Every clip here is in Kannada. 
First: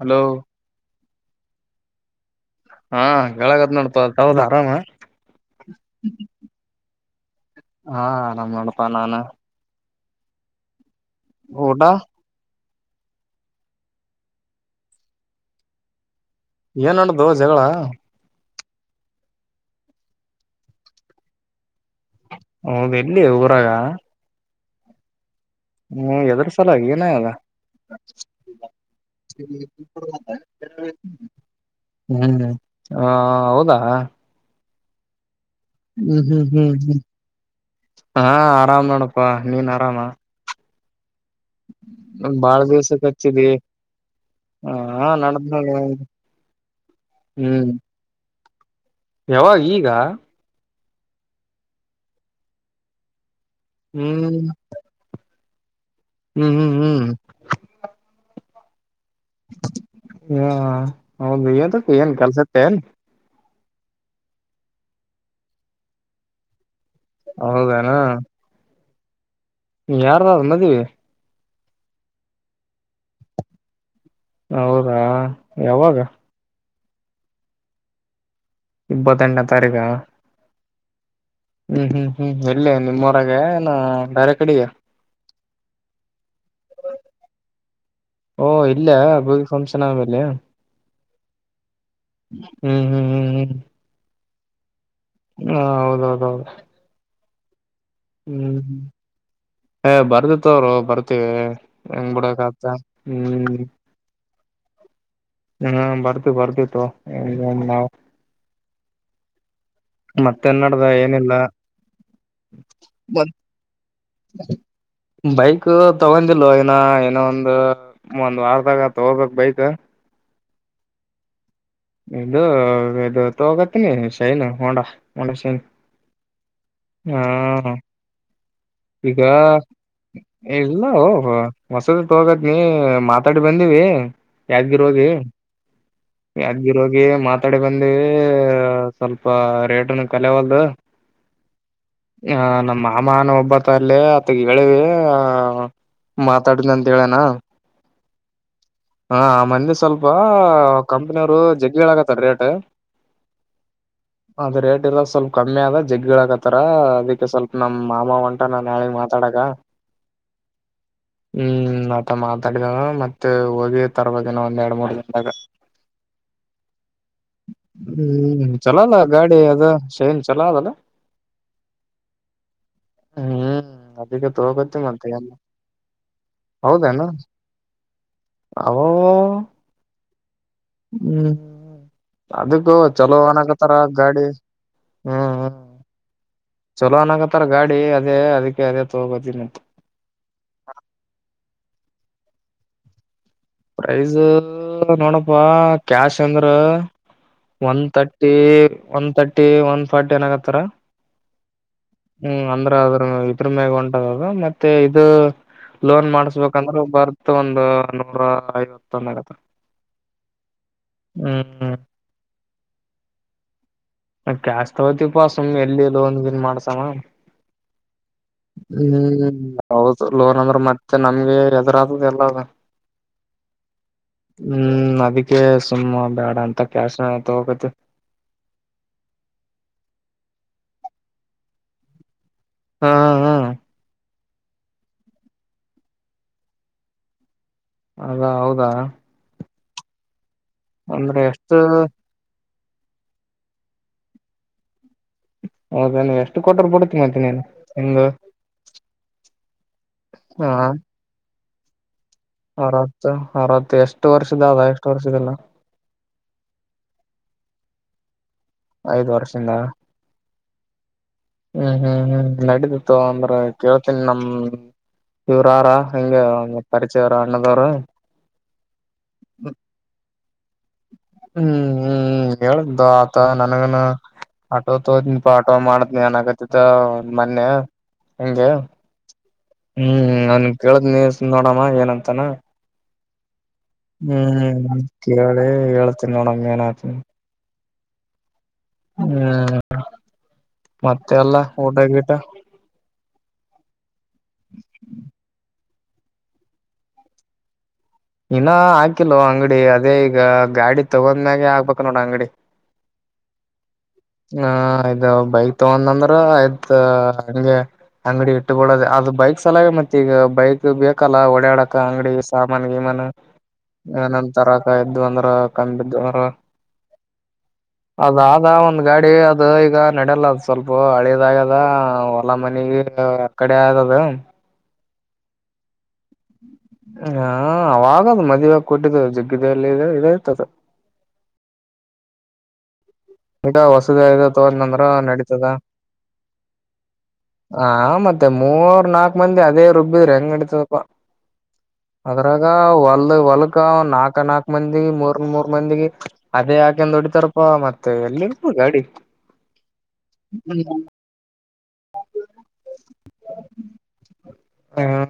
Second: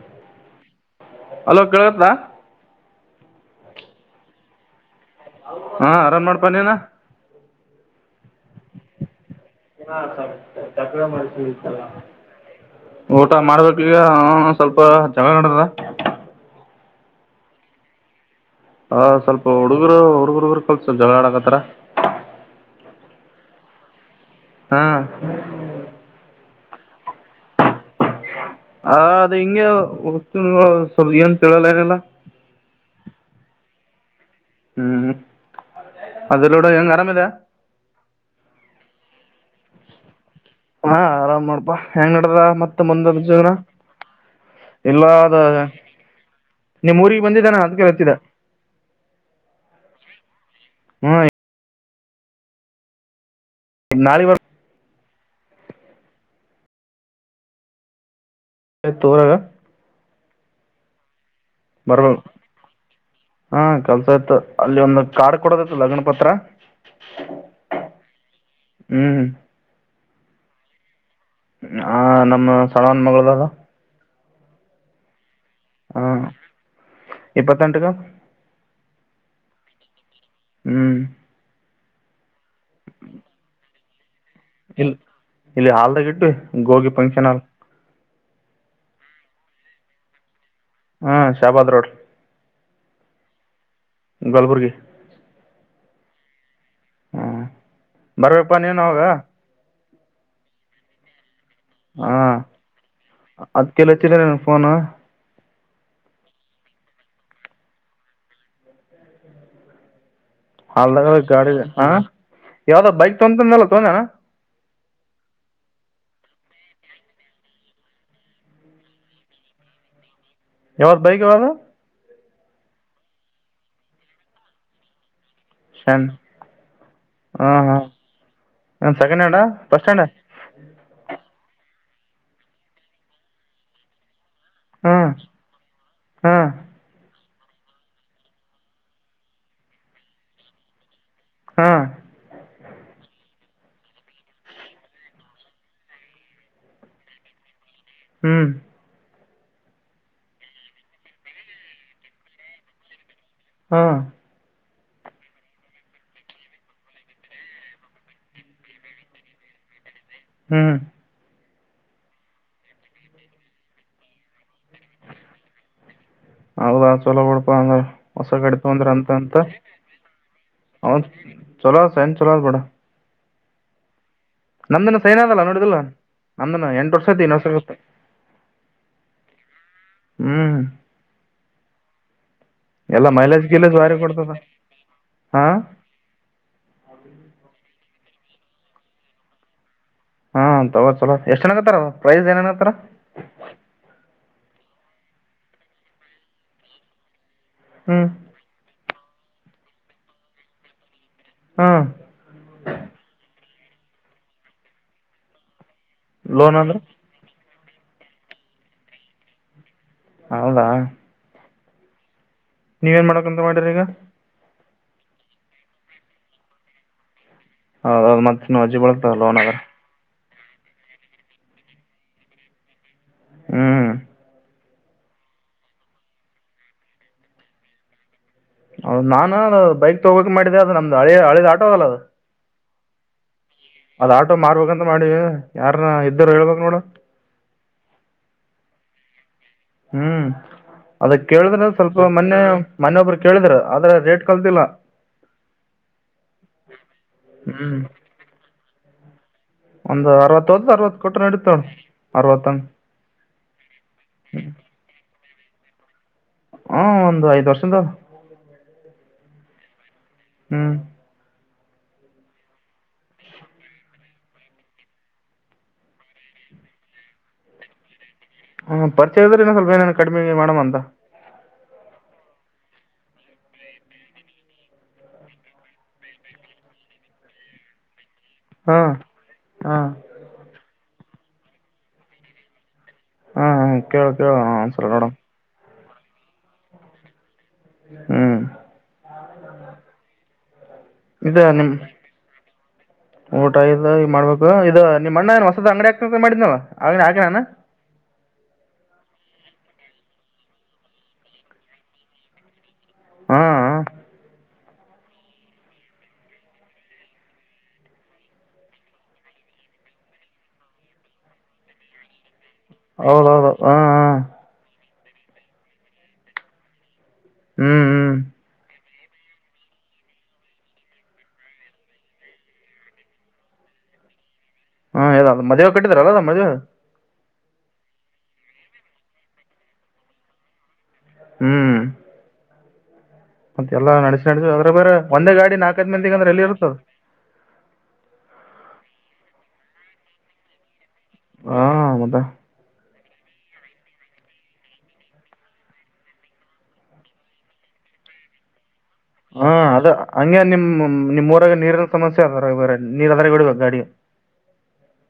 ಹಲೋ ಅಲೋ ಕೇಳತ್ತಾ ಹಾ ಕೆಳಗತ್ ನೋಡ್ತಾವದ ಆರಾಮ ಹಾ ರರನ್ ಮಾಡ್ಪ ನೀನ ಹಾ ಆರಾಮ್ ಮಾಡಪಾ ನಾನ ಹ ಸ ತಕ್ರ ಮಾಡತತಲ್ಲ ಊಟ ಊಟ ಮಾಡ್ಬೇಕ ಈಗ ಸ್ವಲ್ಪ ಚೆನ್ನಾಗತದ ಏನ್ ನಡ್ದು ಜಗಳ ಹಾ ಸ್ವಲ್ಪ ಹುಡುಗರು ಹುಡುಗ ಹಗರು ಕಲ್ಸಲ್ ಜಗಳಾಡಾಕತ್ತಾರ ಹೌ್ ಎಲ್ಲಿ ಊರಾಗ ಹಾ ಹ್ಮ್ ಎದ್ರ ಸಲ ಏನಯಲ್ಲ ಹ ಅದ ಹಿಂಗೆ ಸ್ವಲ್ ಏನ್ ತಿೇಳಲಾರಲ್ಲ ಹ್ಮ್ ಹ ಹೌದಾ ಹ್ಮ್ ಹ್ಮ್ ಹ್ಮ್ ಹ್ಮ್ ಹ್ಮ್ ಹಾ ಆರಾಮ್ ನನಪ್ಪಾ ನೀನ್ ಆರಾಮಾ ಹಾ ಆರಾಮ್ ಮಾಡ್ಪಾ ಹೆಂಗ್ ನಡದ ಮತ್ತ ದಿವ್ಸಕ್ ಹಚ್ಚಿದಿ ಮುಂದನ ಹ ಇಲ್ಲದ ನಡ್ದ್ ನೋಡ ನಿಮ್ ಊಗ್ ಬಂದಿದ್ದಾನ ಅದ್ಕ ಹತ್ತಿದ ಯಾವ ಈಗ ಹ್ಮ್ ನಾಳೆ ಹ್ಮ್ ಹ್ಮ್ ಹ್ಮ್ ಹ್ಮ್ ತೋರಾಗ ಹಾ ಹೌ ಭಯ ತ ಕ ಕಲ್ ಸ ತೆ ಹಾ ಕೆಲ್ಸ ಆತ ಅಲ್ಲಿ ಒಂದು ಕಾರ್ಡ್ ಕೊಡೋದ ಇತ್ತು ಲಗ್ನ ಪತ್ರ ಹೌದಾನ ಹ್ಮ್ ಯಾರದಾದ್ರರು ಮದ್ವಿ ಆ ನಮ್ಮ ಸಣವನ್ ಮಗಳದದ ಹೌದಾ ಯವಾಗ ಇಪ್ಪತೆಟಕ ಇಪ್ಪತ್ತೆಂಟನೇ ತಾರೀಕ ಹ್ಮ್ ಹ್ಮ್ ಹ್ಮ್ ಹ್ಮ್ ಎಲ್ಲಿ ನಿಮ್ಮೂರಾಗೇನು ಬೇರೆ ತಡಿ ಇಲ್ಲಿ ಇಲ್ಲಿ ಹಾಲ್ದಾಗ ಇಟ್ಟು ಹೋಗಿ ಫಂಕ್ಷನ್ ಹಾಲ್ ಓ ಇಲ್ಲ ಹೋಗಿ ಗಿ ಫಂಕ್ಷನ್ ಆದಮೇಲೆ ಹೂ ಶಾಬಾದ್ ರೋಡ್ ಹೂ ಹೂ ಹೂ ಕಲ್ಬುರ್ಗಿ ಹೂ ಹೌದ ಹೌದ ಹೌದ ಹ್ಹ್ ಬರೆಯಪ್ಪ ನೀನು ಅವಾಗ ಏ ಬರ್ತೆ ತಗೋರೋ ಬರ್ತೀವಿ ಹೆಂಗ್ ಹಾ ಬಿಡಕ್ ಆತ ಹತ್ತಿ ದಿಲನ್ನ ಹು ನೋ ಎಲ್ಲರೂ ಬರ್ತಿ, ಬರ್ತಿ ತಗೋ ನಾವು ಹಾಲ್ ದಾಗ ಇದೆ ಗಾಡಿ ಲ್ ಹಾ ಯಾವ್ದ ಬೈಕ್ ತೊಂಗತಿನದಲ್ ತೊಗದಿಯನು ಬೈಕು ಅ ತಗೊಂಡಿಲ್ಲ ಇನ್ನ ಇನ್ನೊಂದು ವಾರದಾಗ ತಗೋಬೇಕು ಬೈಕ್ ಯಾವಾದ ಬೈಕ್ ಯಾವಾದು ಈ ಇದು ತೊಗೋತಿ ಶೈನ್ ಹೋಂಡಾ ಒನ್ ನಿಮಿಷ ರ ಶನ್ ಹಾ ಹಾಂ ಅಣ್ಣಾ ಹಾಂ ಏನು ಈಗ ಸೆಕೆಂಡ್ ಹ್ಯಾಂಡಾ ಫಸ್ಟ್ ಹ್ಯಾಂಡಾ ಎಲ್ಲಾ ಹೋಗ ಹೊಸದ ತೊಗಬೇಕು ಹೀಗ್ ಮಾತಾಡಿ ಬಂದಿವಿ ಯಾದಗಿರಿ ಹೋಗಿ ಹಾಂ ಹಾಂ ಯಾದಗಿರಿ ಹೋಗಿ ಮತ್ ಈ ಕಡೆ ಬಂದಿವಿ ರೇಟನ್ನು ತಿಳಿವಲ್ದು ಹಾಂ ಯಾನ್ ಮಾಮನ ಒಬ್ಬತ ಅಲ್ಲಿ ಆತನಗ್ ಹೇಳಿವಿ ಹಾ ಮಾತಾಡ್ತೀನಿ ಅಂತ ಹೇಳನ ಹೂ ಹಾ ಮೊನ್ನೆ ಸ್ವಲ್ಪ ಕಂಪನಿಯವರು ಜಗ್ಗಿ ಹೇಳತಾರ ರೇಟ್ ಹಾಂ ಆದರೆ ಸ್ವಲ್ಪ ಕಮ್ಮಿ ಆದಗ ಜಗ್ಗಿ ಹೇಳಕತ್ತಾರ ಅದಕ್ಕೆ ಸ್ವಲ್ಪ ನಮ್ಮ್ ಮಾಮ ಹೊಂಟರ ಮಾತಾಡಕ ಹೂ ಹೂ ನನ್ನ ಹತ್ತರ ಮಾತಾಡಿದಳ ಮತ್ತ ಹೊಗಿ ರೇ ತರ್ವದಿನೂ ಅಲ್ಲಾ ಚಲೋ ಬಿಡ್ಪ ಅಂದ್ರ ಹೊಸ ಹ್ಮ್ ಗಾಡಿ ತೊಗೊಂಡ್ರೆ ಚಲೋಲ್ಲ ಅಂತ ಗಾಡಿ ಇಂತೂ ಅದ ಶೈನ್ ಚಲೋ ಅದಲ್ಲ ಚಲೋ ಅದ ಶೈನ್ ಚಲೋ ಬಿಡ ಹೂ ನಂದು ಶೈನ್ ಅದಲ್ಲ ನೋಡಿದಲ್ಲ ನಂದನ ಎಂಟು ಹೌದೇನು ವರ್ಷ ಐತಿ ಇನ್ ವರ್ಷ ಆಗುತ್ತೆ ಅವ ಹು ಹ್ಮ್ ಅದಕ್ಕೂ ಚಲೋ ಅನಕತ್ತಾರ ಭಾರಿ ಗಾಡಿ ಕೊಡ್ತದ ಹೂ ಹಾ ಹು ಚಲೋ ಅನಕತ್ತಾರ ಗಾಡಿ ದೇ ಅದಕ್ಕೆ ಅದೇ ತಗೋಗೋದನಂತ ಹಾ ತಗ ಚಲೋ ಎಷ್ಟ್ ಚನತ್ತಾರ ಪ್ರೈಜ್ ಏನನತ್ರ ಪ್ರೈಜ ನೋಡಪ್ಪಾ ಕ್ಯಾಶ್ ಅಂದ್ರ ಒನ್ ಹ್ಮ್ thirty one thirty one forty ಏನಾಗತ್ತಾರ ಹ್ಮ್ ಹ್ಮ್ ಅಂದ್ರೆ ಅದ್ರ ಕಮಾಗ ಉಂಟದದು ಮತ್ತೆ ಇದು ಲೋನ್ ಮಾಡಸ್ಬೇಕಂದ್ರೆ ಬರ್ತ್ ಒಂದ [unintelligible] ನೂರ ಐವತ್ತಂದ ಆಗತ್ತ [unintelligible] ಹೌದಾ ಹ್ಮ್ ನೀವೇನ್ ಮಾಡಕ್ಂತ ಮಾಡಿ್ರ ಈಗ ತೌತಿಪ್ಪಾ ಸುಮ್ ಎಲ್ಲಿ ಇಲ್ಲ ಒಂದನ್ ಮಾಡ್ಸಮ್ಮ ಹೌದೌದು ಮತ್ತೆ ನೀವು ಅಜ್ಜ ಬೊಳಗ್ತ ಲೋನಗರ್ ಹೌದು ಲೋನ್ ಅಂದ್ರೆ ಮತ್ತೆ ನಮ್ಗೆ ಹೆದು್ರಾದದೆ ಎಲ್ಲ ಹ್ಮ್ ಹ್ಮ್ ನದಕ್ಕೆ ಸುಮ್ಮ ಬೇಡ ಅಂತ ಕ್ಯಾಸತ ಹೋಗದು ಹೌದ ನಾನ ಅ ಬೈಕ್ ತಗೋಕ್ ಮಾಡಿದೆೆ ಅದದು ನಮ್ದು ಹಳಿ- ಹಳಿದ ಆಟೋ ಅದಲ್ಲ ಅದು ಹಾ ಹಾ ಅದ ಆಟೋ ಮಾರ್ಬೇಕಂತ ಮಾಡೀ ಯಾರನ್ನ ಇದ್ದರು ಹೇಳ್ಬೇಕು ನೋಡು ಅದಾ ಹೌದಾ ಹ್ಮ್ ಅದ ಅಂದ್ರೆ ಎಷ್ಟು ಕೇಳಿದ್ರೆ ಸ್ವಲ್ಪ ಮೊನ್ನೆ ಮನೊಬ್ಬರು ಕೇಳಿದ್ರ ಆದ್ರ ರೇಟ್ ಕಲ್ತಿಲ್ಲ ಹೌದ ನೀ ಎಷ್ಟು ಕೊಟರು ಬಿಡ್ತಿೀ ಮತ್ತ ನೀನು ನಿಮ್ದ ಒಂದು್ ಅರವತ್ತತ್ತ್ತು ಅವತ್ತು ಕೊಟ್ಟು ನಡೆ ತೊ ಅರತ್ತು- ಅರತ್ತು ಎಷ್ಟು ವರ್ಷದ ಅದ ಎಷ್ಟು ವರ್ಷದಲ್ಲ ಹಾ ಒಂದು ಐದ್ ವರ್ಷದ ಐದು್ ವರ್ಷ ಇನ್ನ ಹ್ಮ್ ಹ್ಮ್ ಹ್ಮ್ ಹ್ಮ್ ನಡದಿತ್ತು ಅಂದ್ರ ಕೇಳ್ತನ್ಿ ನಮ ಇವ್ರಾರ ಹಂಗ ಪರಿಚಯರ ಅಣ್ಣದವರು ಹಾ ಪರಿಚಯ ಇದ್ರೆ ಇನ್ನ ಸ್ವಲ್ಪ ಏನಾನ ಕಡ್ಮೆ ಮಣ ಮಂದಾ ಹ್ಮ್ ಹ್ಮ್ ಹ್ಮ ಹೇಳ್ದ ಆತ ನನಗನ ಆಟೋ ತೋತನಿ ಪ ಆಟೋ ಮಾಡದ್ನಿ ಅನ್ನಕತಿದ್ದ ಮೊನ್ನೆ ಹಂಗೆ ಹಾ ಹಾ ಹು ನನ್ ಕೇಳದ್ ನೀ ನೋಡಮ್ಮ ಏನಂತಾನ ಹಾ ಕೇಳ ಹು ಕೇಳ ಒಂದ್ಸಲ ನೋಡಮ್ ಕೇಳಿ ಹೇಳ ಯಾಕ್ ರೀ ಮೇಡಂ ಏನಾತು ಹು ಹು ಇದ ನಿಮ್ ಊಟ ಇಲ್ಲ ಈಗ ಮಾಡ್ಬೇಕು ಇದ ನಿಮ್ಮ್ ಅಣ್ಣ ಏನ್ ಇದ ಅಂಗಡಿ ಯಾಕ್ ಖರೀದಿ ಮಾಡಿರಿ ನೀವು ಆಗ್ಲೇ ಇನ್ನ ಹಾಕಿಲ್ಲೋ ಅಂಗಡಿ ಅದೇ ಈಗ ಗಾಡಿ ತಗೊಂಡ್ಮ್ಯಾಗೆ ಆಗ್ಬೇಕು ನೋಡ ಅಂಗಡಿ ಹು ಹ ಇದು ಬೈಕ್ ತಗೊಂಡಂದ್ರ ಆಯ್ತ್ ಹಂಗೆ ಅಂಗಡಿ ಇಟ್ಟಬಡದ ಅದು ಬೈಕ್ ಸಲ ಮತ್ತ ಈಗ ಬೈಕ್ ಬೇಕಲ್ಲ ಒಡಾಡಕ್ ಅಂಗಡಿ ಸಾಮನ್ ಗಿಮನ ಹೌದೌದು ಹಾ ಹಾ ಏನಂತ ತರಕಾಯ್ ಇದು ಅಂದ್ರ ಕಣ್ಣ್ ಬಿದ್ದವದ್ರ ಹ್ಮ್ ಹ್ಮ್ ಅದ ಒಂದು [unintelligible] ಗಾಡಿ ಅದು ಈಗ ನಡಲ್ಲ ಅದ್ ಸ್ವಲ್ಪ ಹಳದಾಗ್ಯದ ಹೊಲಾ ಮನಗೆ ಕಡೆ ಆದದು ಹಾ ಹೇಳ ಮದುವೆ ಕಟ್ಟಿದ್ರಾರಲ್ಲ ಅದ ಮದ್ವೆಗ ಹಾ ಅವಾಗದು ಮದುವಾಗ ಕೊಟ್ಟಿದ್ದ ಜುಗ್ಗಿದಲ್ಲಿ ಇದ ಇಲೆಯಿತ್ತದ ಹು ಬಿಡ ಹೊಸದ ಏನಾರ ಅದ್ರ ತೋದ್ನಂದ್ರ ಬೇರೆ ಒಂದೇ ನಡತದ ಗಾಡಿ ನಾಲ್ಕೈದ್ ಮಂದಿಗೆ ಅಂದ್ರೆ ಎಲ್ಲಿ ಇರ್ತದ ಆ ಮತ್ತೆ ಮೂರ್ ನಾಕು ಮುಂದ ಅದೇ ರುಬ್ಬಿದ್ರ ಹೆಂಗ ನಡಿತದಪ್ಪ ಹಾ ಮತ್ತ ಅದರಾಗ ಒಲ್ಲ ಹೊಲಕ ನಾಕ ನಾಕ್ ಮಂದಿ ಮೂರ್ನ್ ಮೂರ್ ಮಂದಿ ಅದೇ ಹಾಕಂದ್ ಹೊಡಿತಾರಪ್ಪ ಮತ್ತೆ ಮತ್ತೆ ಎಲ್ಲಿ ಇರಬೇಕು ಗಾಡಿ ಹಾ ಅದ ಹಂಗೆ ನಿಮ್ ಹ್ಮ ನಿಮ್ ಮೊದಲ ನೀರ ಸಮಸ್ಯೆ ಅದ ಬೇ ನೀರ್ ಅದ್ರ ಹೊಡಿ ಬೇಕ ಗಾಡಿ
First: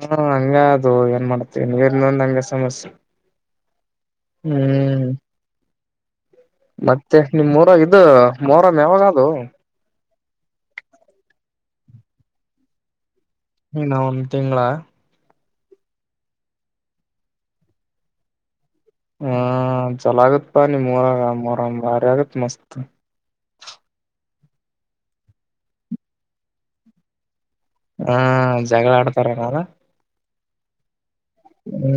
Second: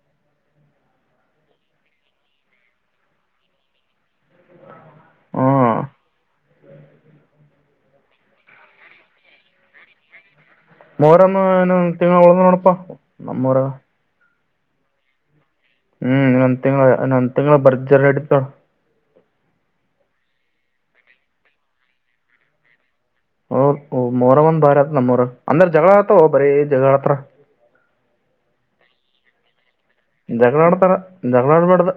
ಹಾ ಹಂಗ ಅದು ಏನ್ ಮಾಡ್ತವಿ ನೀರು ಇಲ್ಲ ಅಂದಾಗ ಸಮಸ್ಯೆ ಹು ಹಾ ಮತ್ತೆ ನಿಮ್ಮಊರಾಗ್ ಇದು ಮೊರ ಮ ಯಾವಾಗ ಅದು ಮೋರನ್ನು ಇನ್ನು ಒಂದ್ ತಿಂಗಳ ಉಳದವ್ ನೋಡಪಾ ನಮ್ಮೂರಾಗ ನಿನ್ನಂನೌನ್ ತಿಂಗಳ ಹುಇನ್ ಒಂದು ತಿಂಗಳ ಬರ್ಜರ್ ನಡೀತೇತಿನೊಡು ಹು ಚೊಲೊಅಗತ್ತ್ ಪಾ ನಿಮ್ಮ ಊರಾಗ ಮೊರಂ ಬಾರಿ ಆಗತ ಮಸ್ತ್. ಹೂ- ಹೂ ಮೊರವನ್ ಒಂದ್ ಬಾರಿ ಆತ್ ನಮ್ಮಊರಾಗ್ ಅಂದ್ರ ಜಗಳ ಆತ ಬರೀ ಜಗಳಾಡತಾರ ಹು ಜಗಳ ಆಡ್ತಾರ ನಲ್ಲಾ ಜಗಳ ಆಡ್ತಾರೆ ಜಗಳ ಆಡಬಾರದು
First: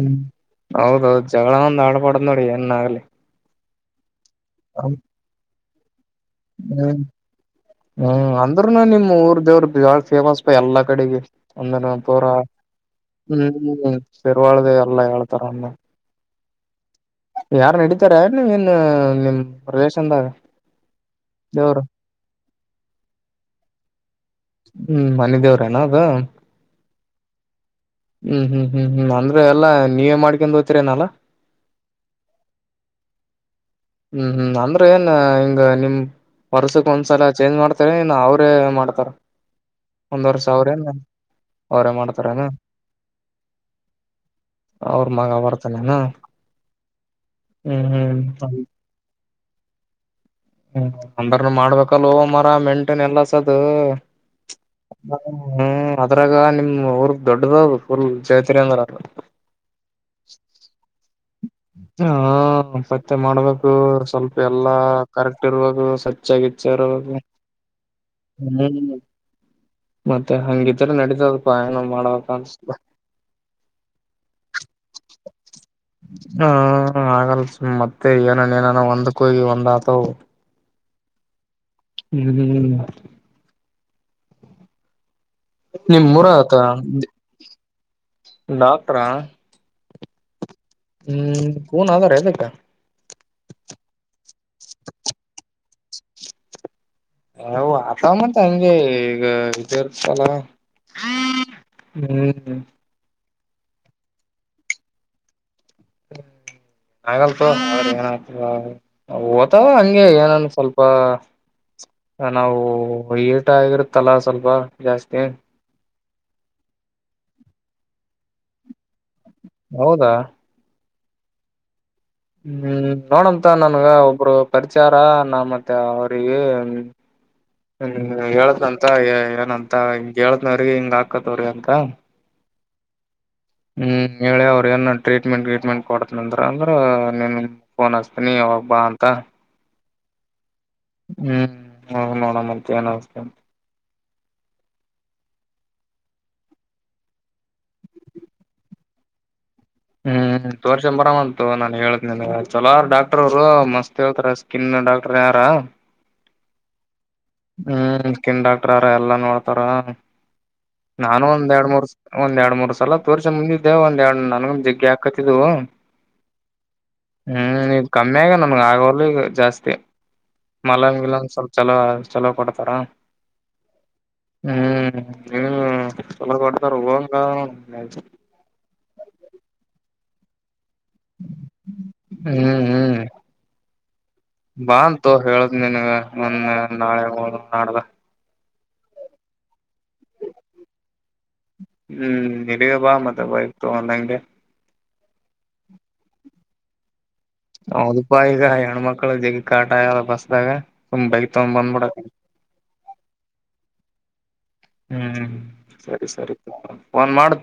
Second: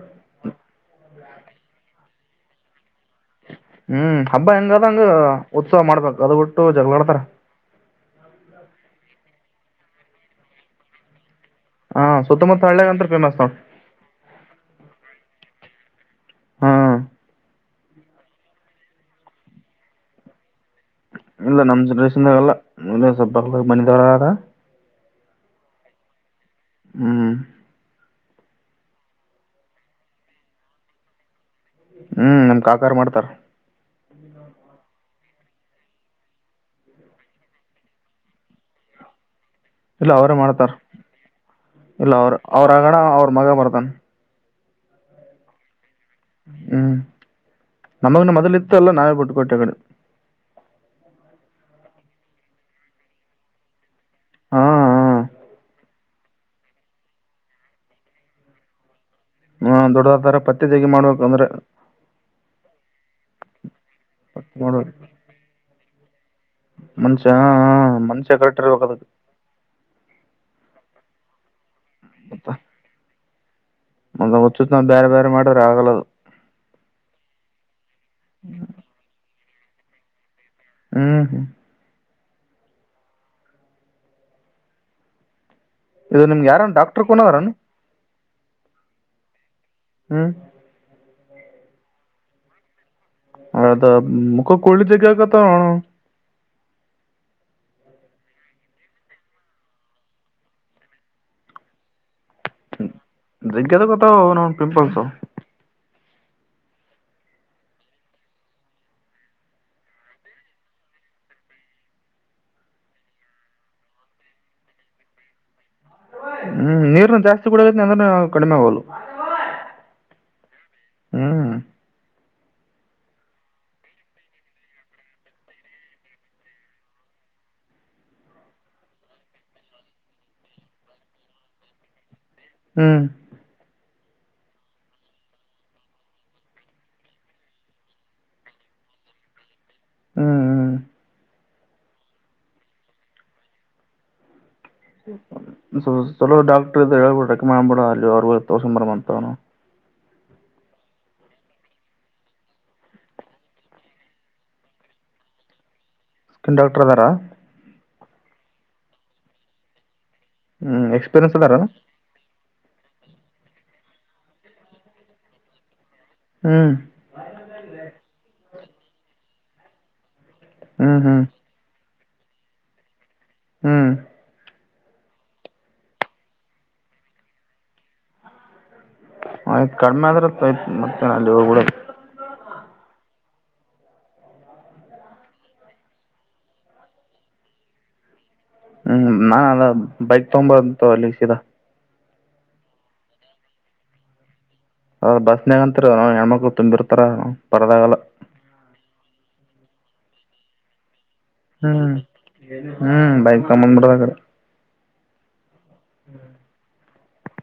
ಹೌದೌದು ಜಗಳ ಒಂದ ಆಡಬಾರ್ದ ನೋಡ ಏನ್ ಆಗ್ಲಿ. ಹ್ಮ್ ಅಬ್ಬಾ ಹೆಂಗಾದ ಅಂಗ ಇರು. ಉತ್ಸವ ಮಾಡ್ಬೇಕು. ಅದು ಬಿಟ್ಟು ಜಗಳ ಹ್ಮ್ ಆಡ್ತಾರ ಹ್ಮ್ ಅಂದ್ರೂನು ನಿಮ್ಮ್ ಊರ್ [unintelligible] ಬಾಳ್ ಫೇಮಸಪಾ ಎಲ್ಲಾ ಕಡೆಗೆ. ಹಾ ಒಂದನಪೂರ ಸುತ್ತಮುತ್ತ ಹಳ್ಳ್ಯಾಗ ಅಂತ್ರ ಫೇಮಸ್ ನೋಡ್ ಹ್ಮ ಶೇರ್ವಾಳ್ದೇ ಎಲ್ಲಾ ಹೇಳ್ತಾರ ಒಂದ. ಹ್ಮ್ ಯಾರ್ [unintelligible] ಇಲ್ಲ ನಮ್ ದೇವ್ರು ಜನ್ರೇಷನ್ದಾಗಲ್ಲ. ಮುಂದೆ ಸಬ್ [unintelligible] ಹ್ಮ್ ಮನೆ ದೇವ್ರೇನ ಅದ. ಹ್ಮ್ ಹ್ಮ್ ಹ್ಮ ಹ್ಮ್ ಹ್ಮ್ ಅಂದ್ರೆ ಎಲ್ಲಾ ನೀವೇ ಮಾಡ್ಕೊಂಡ ಓತೀರೇನಲ್ಲಾ. ಹ್ಮ್ ನಮ್ ಕಾಕಾರ್ ಮಾಡ್ತಾರ. ಹ್ಮ್ ಹ್ಮ್ ಅಂದ್ರೆ ಏನ್ ಹಿಂಗ ನಿಮ್ ವರ್ಷಕ್ ಒಂದ್ಸಲ ಚೇಂಜ್ ಮಾಡ್ತಾರ ಏನ್ ಅವ್ರೇ ಮಾಡ್ತಾರ. ಇಲ್ಲ ಒಂದ್ ಅವರೇ ವರ್ಷ ಮಾಡ್ತಾರ್. ಅವ್ರೇನ್ ಅವ್ರೇ ಮಾಡ್ತಾರನ ಅವ್ರ ಮಗ ಅವ್ ಬರ್ತಾನನ್. ಹ್ಮ್ ನಮಗನು ಹ್ಮ್ ಮೊದಲಿತ್ತು. ಎಲ್ಲ ನಾವ್ ಬಿಟ್ಟುಕೊಟ್ಟಗಡೆ. ಅಂದರ್ನ ಮಾಡ್ಬೇಕಲ್ ಮಾರಾಯ ಮೆಂಟೇನಸ್ ಎಲ್ಲ ಸದ. ಹಾ ಹ್ಮ್ ಅದ್ರಾಗ ನಿಮ್ ಊರ್ ದೊಡ್ಡದ ಊರ್ [unintelligible] ಹ್ಮ್ ದೊಡ್ಡದ ಆತರ ಪತ್ತೆತೆಗಿ ಮಾಡುವ ಹಾ ಪತ್ತೆ ಮಾಡ್ಬೇಕು ಇವರ್ ಸ್ವಲ್ಪ ಪತ್ತೆ ಎಲ್ಲಾ ಮಾಡ್ಬೇಕು ಕರೆಕ್ಟ್ ಇರ್ಬೇಕ. [unintelligible] ಹೆಚ್ಚಾಗಿ ಚಿರಾಡೋದು ಮನುಷ್ಯ ಹಾ, ಹಾ, ಮನುಷ್ಯ ಕರೆಕ್ಟ್ ಹ್ಮ ಇರ್ಬೇಕ ಅದಕ್ ಮತ್ತೆ ಹಂಗಿತರ ನಡಿ ಹಂಗ್ ಇರ್ತದಪಾ ಏನ್ ಮಾಡುನು. ಮಾಡ್ಬೇಕ್ ಅನಸ್ತದ. ಒಂದ ಒಚುತ್ತ ಬ್ಯಾರ್ ಬ್ಯಾರ್ ಮಾಡ್ರಿ. [inaudible] ಹಂಗ್ ಆತಾವ್ ಅವ್. ಹ್ಮು [inaudible] ನಿಮ್ಮೂರ ನಿಮ್ಗೆ ಯಾರನ್ ಡಾಕ್ಟರ್ ಕುನ ಅದಾರನ್ನ. ಡಾಕ್ಟ್ರಾ ಹ್ಮ ಹ್ಮ್ ಕೂನ್ ಆದರೆ ಅದಕಾ ಅದಾ ಮುಖಕ್ ಗುಳ್ಳಿ ಜಗ್ಗಿ ಆಗಾಕತವ್ ಅಣ್ಣಾ ಹೆ ಆವ್ ಅತವ್ ಮತ್ತ್ ಹಂಗೆ ಈಗಾ ಇದ ಇರ್ತಾಲಾ ಹ್ಮ್ ಜಗ್ಗ ಆಗ್ಯಲತವ್ ಓ ಅಣ್ಣಾ ಪಿಂಪಲ್ಸ್ ಆಗತೊ ಅದರ್ ಎನ್ ಆತದ ಓತಾವ ಹಂಗೆ ಏನನ್ ಸ್ವಲ್ಪ ನಾವು ಈಟ ಆಾಗಿರತ್ತಲ್ಲ ಸ್ವಲ್ಪ ಜಾಸ್ತಿ ಹ್ಮ್ ನಿರ್ನಾ ಜಾಸ್ತಿ ಕುಡ್ಯಗತಿನಿ ಅಂದುರ್ನು ಕಡಿಮೆ ಆಗ್ವಲ್ಲೂ ಹೌದಾ ಹ್ಮ್ ಹ್ಮ್ ನೋಡಂತೊ ನನ್ಗ ಒಬ್ರು ಪರಚಯ್ ಹರಾ ನಾ ಮತ್ ಅವ್ರಿಗಿ ಹ್ಮ್ ಹೇಳತ್ಂತಾ ಏ ಏನಂತ ಕೇಳ್ಕಾರಿ ಹಿಂಗ ಆಕ್ಕಾತಾವರಿ ಅಂತಾ ಹ್ಮ್ ಹ್ಮ್ ಹೇಳಿ ಅವ್ರ ಏನ್ ಟ್ರೀಟ್ಮೆಂಟ್ ಗ್ರಿಟ್ಮೆಂಟ್ ಕೊಡತನಂದ್ರ ಅಂದ್ರ ನಿನಗ ಫೋನ್ ಹಸ್ತೀನಿ ಯಾವಾಗ ಬಾ ಅಂತಾ ಹ್ಮ್ ಹ್ಮ್ ಅವಾಗ ನೋಡಮ್ ಮತ್ತ್ ಎನ್ ಅನಸ್ತ ಸ್ವಲ್ಪ್ ಚಲೋ ಡಾಕ್ಟರ್ ಇದ್ರ ಹೇಳ್ಬಿಡ ರೆಕಮೆಂಡ್ ಮಾಡ್ಬಿಡ ಅಲ್ಲಿ ಅವರ್ ಬಲ್ಲಿ ತೋರಿಸ್ಕೊಂಡ ಬರಾಮ್ ಅಂತ ಹ್ಮ್ ತೋರಸ್ಕೊಂಡ ಬರಾಮಂತೊ ನಾನ್ ಹೇಳಿತಿನ್ ಅಂತ್ ಚಲೋ ಹಾರ್ ಡಾಕ್ಟರ್ ಅವ್ರು ಮಸ್ತ್ ಹೇಳ್ತಾರ ಸ್ಕಿನ್ ಡಾಕ್ಟರೆ ಹರಾ ಸ್ಕಿನ್ ಡಾಕ್ಟರ್ ಅದಾರಾ ಹ್ಮ್ ಸ್ಕಿನ್ ಡಾಕ್ಟರ ಹರಾ ಎಲ್ಲಾ ನೋಡ್ತಾರ ಹ್ಮ್ ನಾನು ಎಕ್ಸ್ಪೀರಿಯನ್ಸ್ ಒಂದ್ ಅದಾರ ಎರಡ ಮೂರ್ ಸ್ ಒಂದ್ ಎರಡ ಮೂರ್ ಸ್ ಸಲಾ ತಿರಸ್ಕೊಂಡ್ ಬಂದಿದ್ಯಾ ಒಂದ್ ಎರಡ್ ನನ್ಗ ಜಗ್ಗಿ ಆಕತ್ತಿದ್ದವು ಹ್ಮ್ ಹ್ಮ್ ಈಗ್ ಕಮ್ಮಿ ಆಗ್ಯವ ನ ಆಗವಲ್ಲೂ ಈಗಾ ಜಾಸ್ತಿ ಮಲಮ್ ಹ್ಮ್ ಹ್ಮ್ ಗಿಲಮ್ ಸ್ವಲ್ಪ ಚಲೋ ಹಚ್ ಚಲೋ ಕೊಡ್ತಾರಾ ಹ್ಮ್ ಹ್ಮ್ ಹ್ಮ್ ಚಲೋ ಕೊಡ್ತಾರ ಹೊಗಾಂಗ್ ಅದಾ ನೋಡ್ ಆಯ್ತ್ ಕಡಿಮೆ ಆದ್ರ ಆಯ್ತು ಮತ್ತ ಅಲ್ಲಿ ಹೋಗ್ಬಿಡೋದು ಹ್ಮ್ ಹ್ಮ್ ಬಾಂತೊ ಹೇಳದ ನಿನಗ ಒಂದ ನಾಳೆ ಹೋಗೋದ್ ನಾಡ್ದ ಹ್ಮ್ ನಾನ್ ಅದ ಬೈಕ್ ತೊಗೊಂಡ ಬರ್ತೋ ಅಲ್ಲೆ ಸಿದಾ ಹ್ಮ್ ನಿಡಗ ಬಾ ಮತ್ತ ಬೈಕ್ ತೊಗೊಂಡ ಹಂಗೆ ಅ ಬಸ್ನಾಗಂತ್ರು ಅ ಹೆಣ್ಣ ಮಕ್ಳು ತುಂಬಿರ್ತರ ಹೌದ ಪಾ ಈಗಾ ಹೆಣ್ಣ ಮಕಳ್ಳು ಮಕ್ಕಳ ಜಗ್ಗಿ ಕಾಟಾ ಆಗ್ಯದ ಬಸ್ದಾಗ ಸುಮ್ ಬೈಕ್ ತಗೊಂಡ್ ಹ್ಮ್ ಬಂದ್ಬಿಡಕ್ ಹ್ಮ್ ಬೈಕ್ ತಗಂಡ್ ಬಂದ್ ಬಿಡೋದು ಅಕಡಿ ಹ್ಮ್ ಸರಿ ಸರಿ ಒನ್ ಮಾಡ್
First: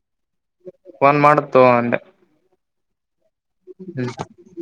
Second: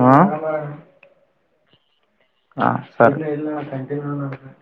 ಹಾ ತಗೋ [unintelligible] ಅಂದೆ ಹಾ ಸ [unintelligible] ಇಲ್ಲ ಹ್ಮ್ ಕಂಟಿನ್ಯೂ [unintelligible]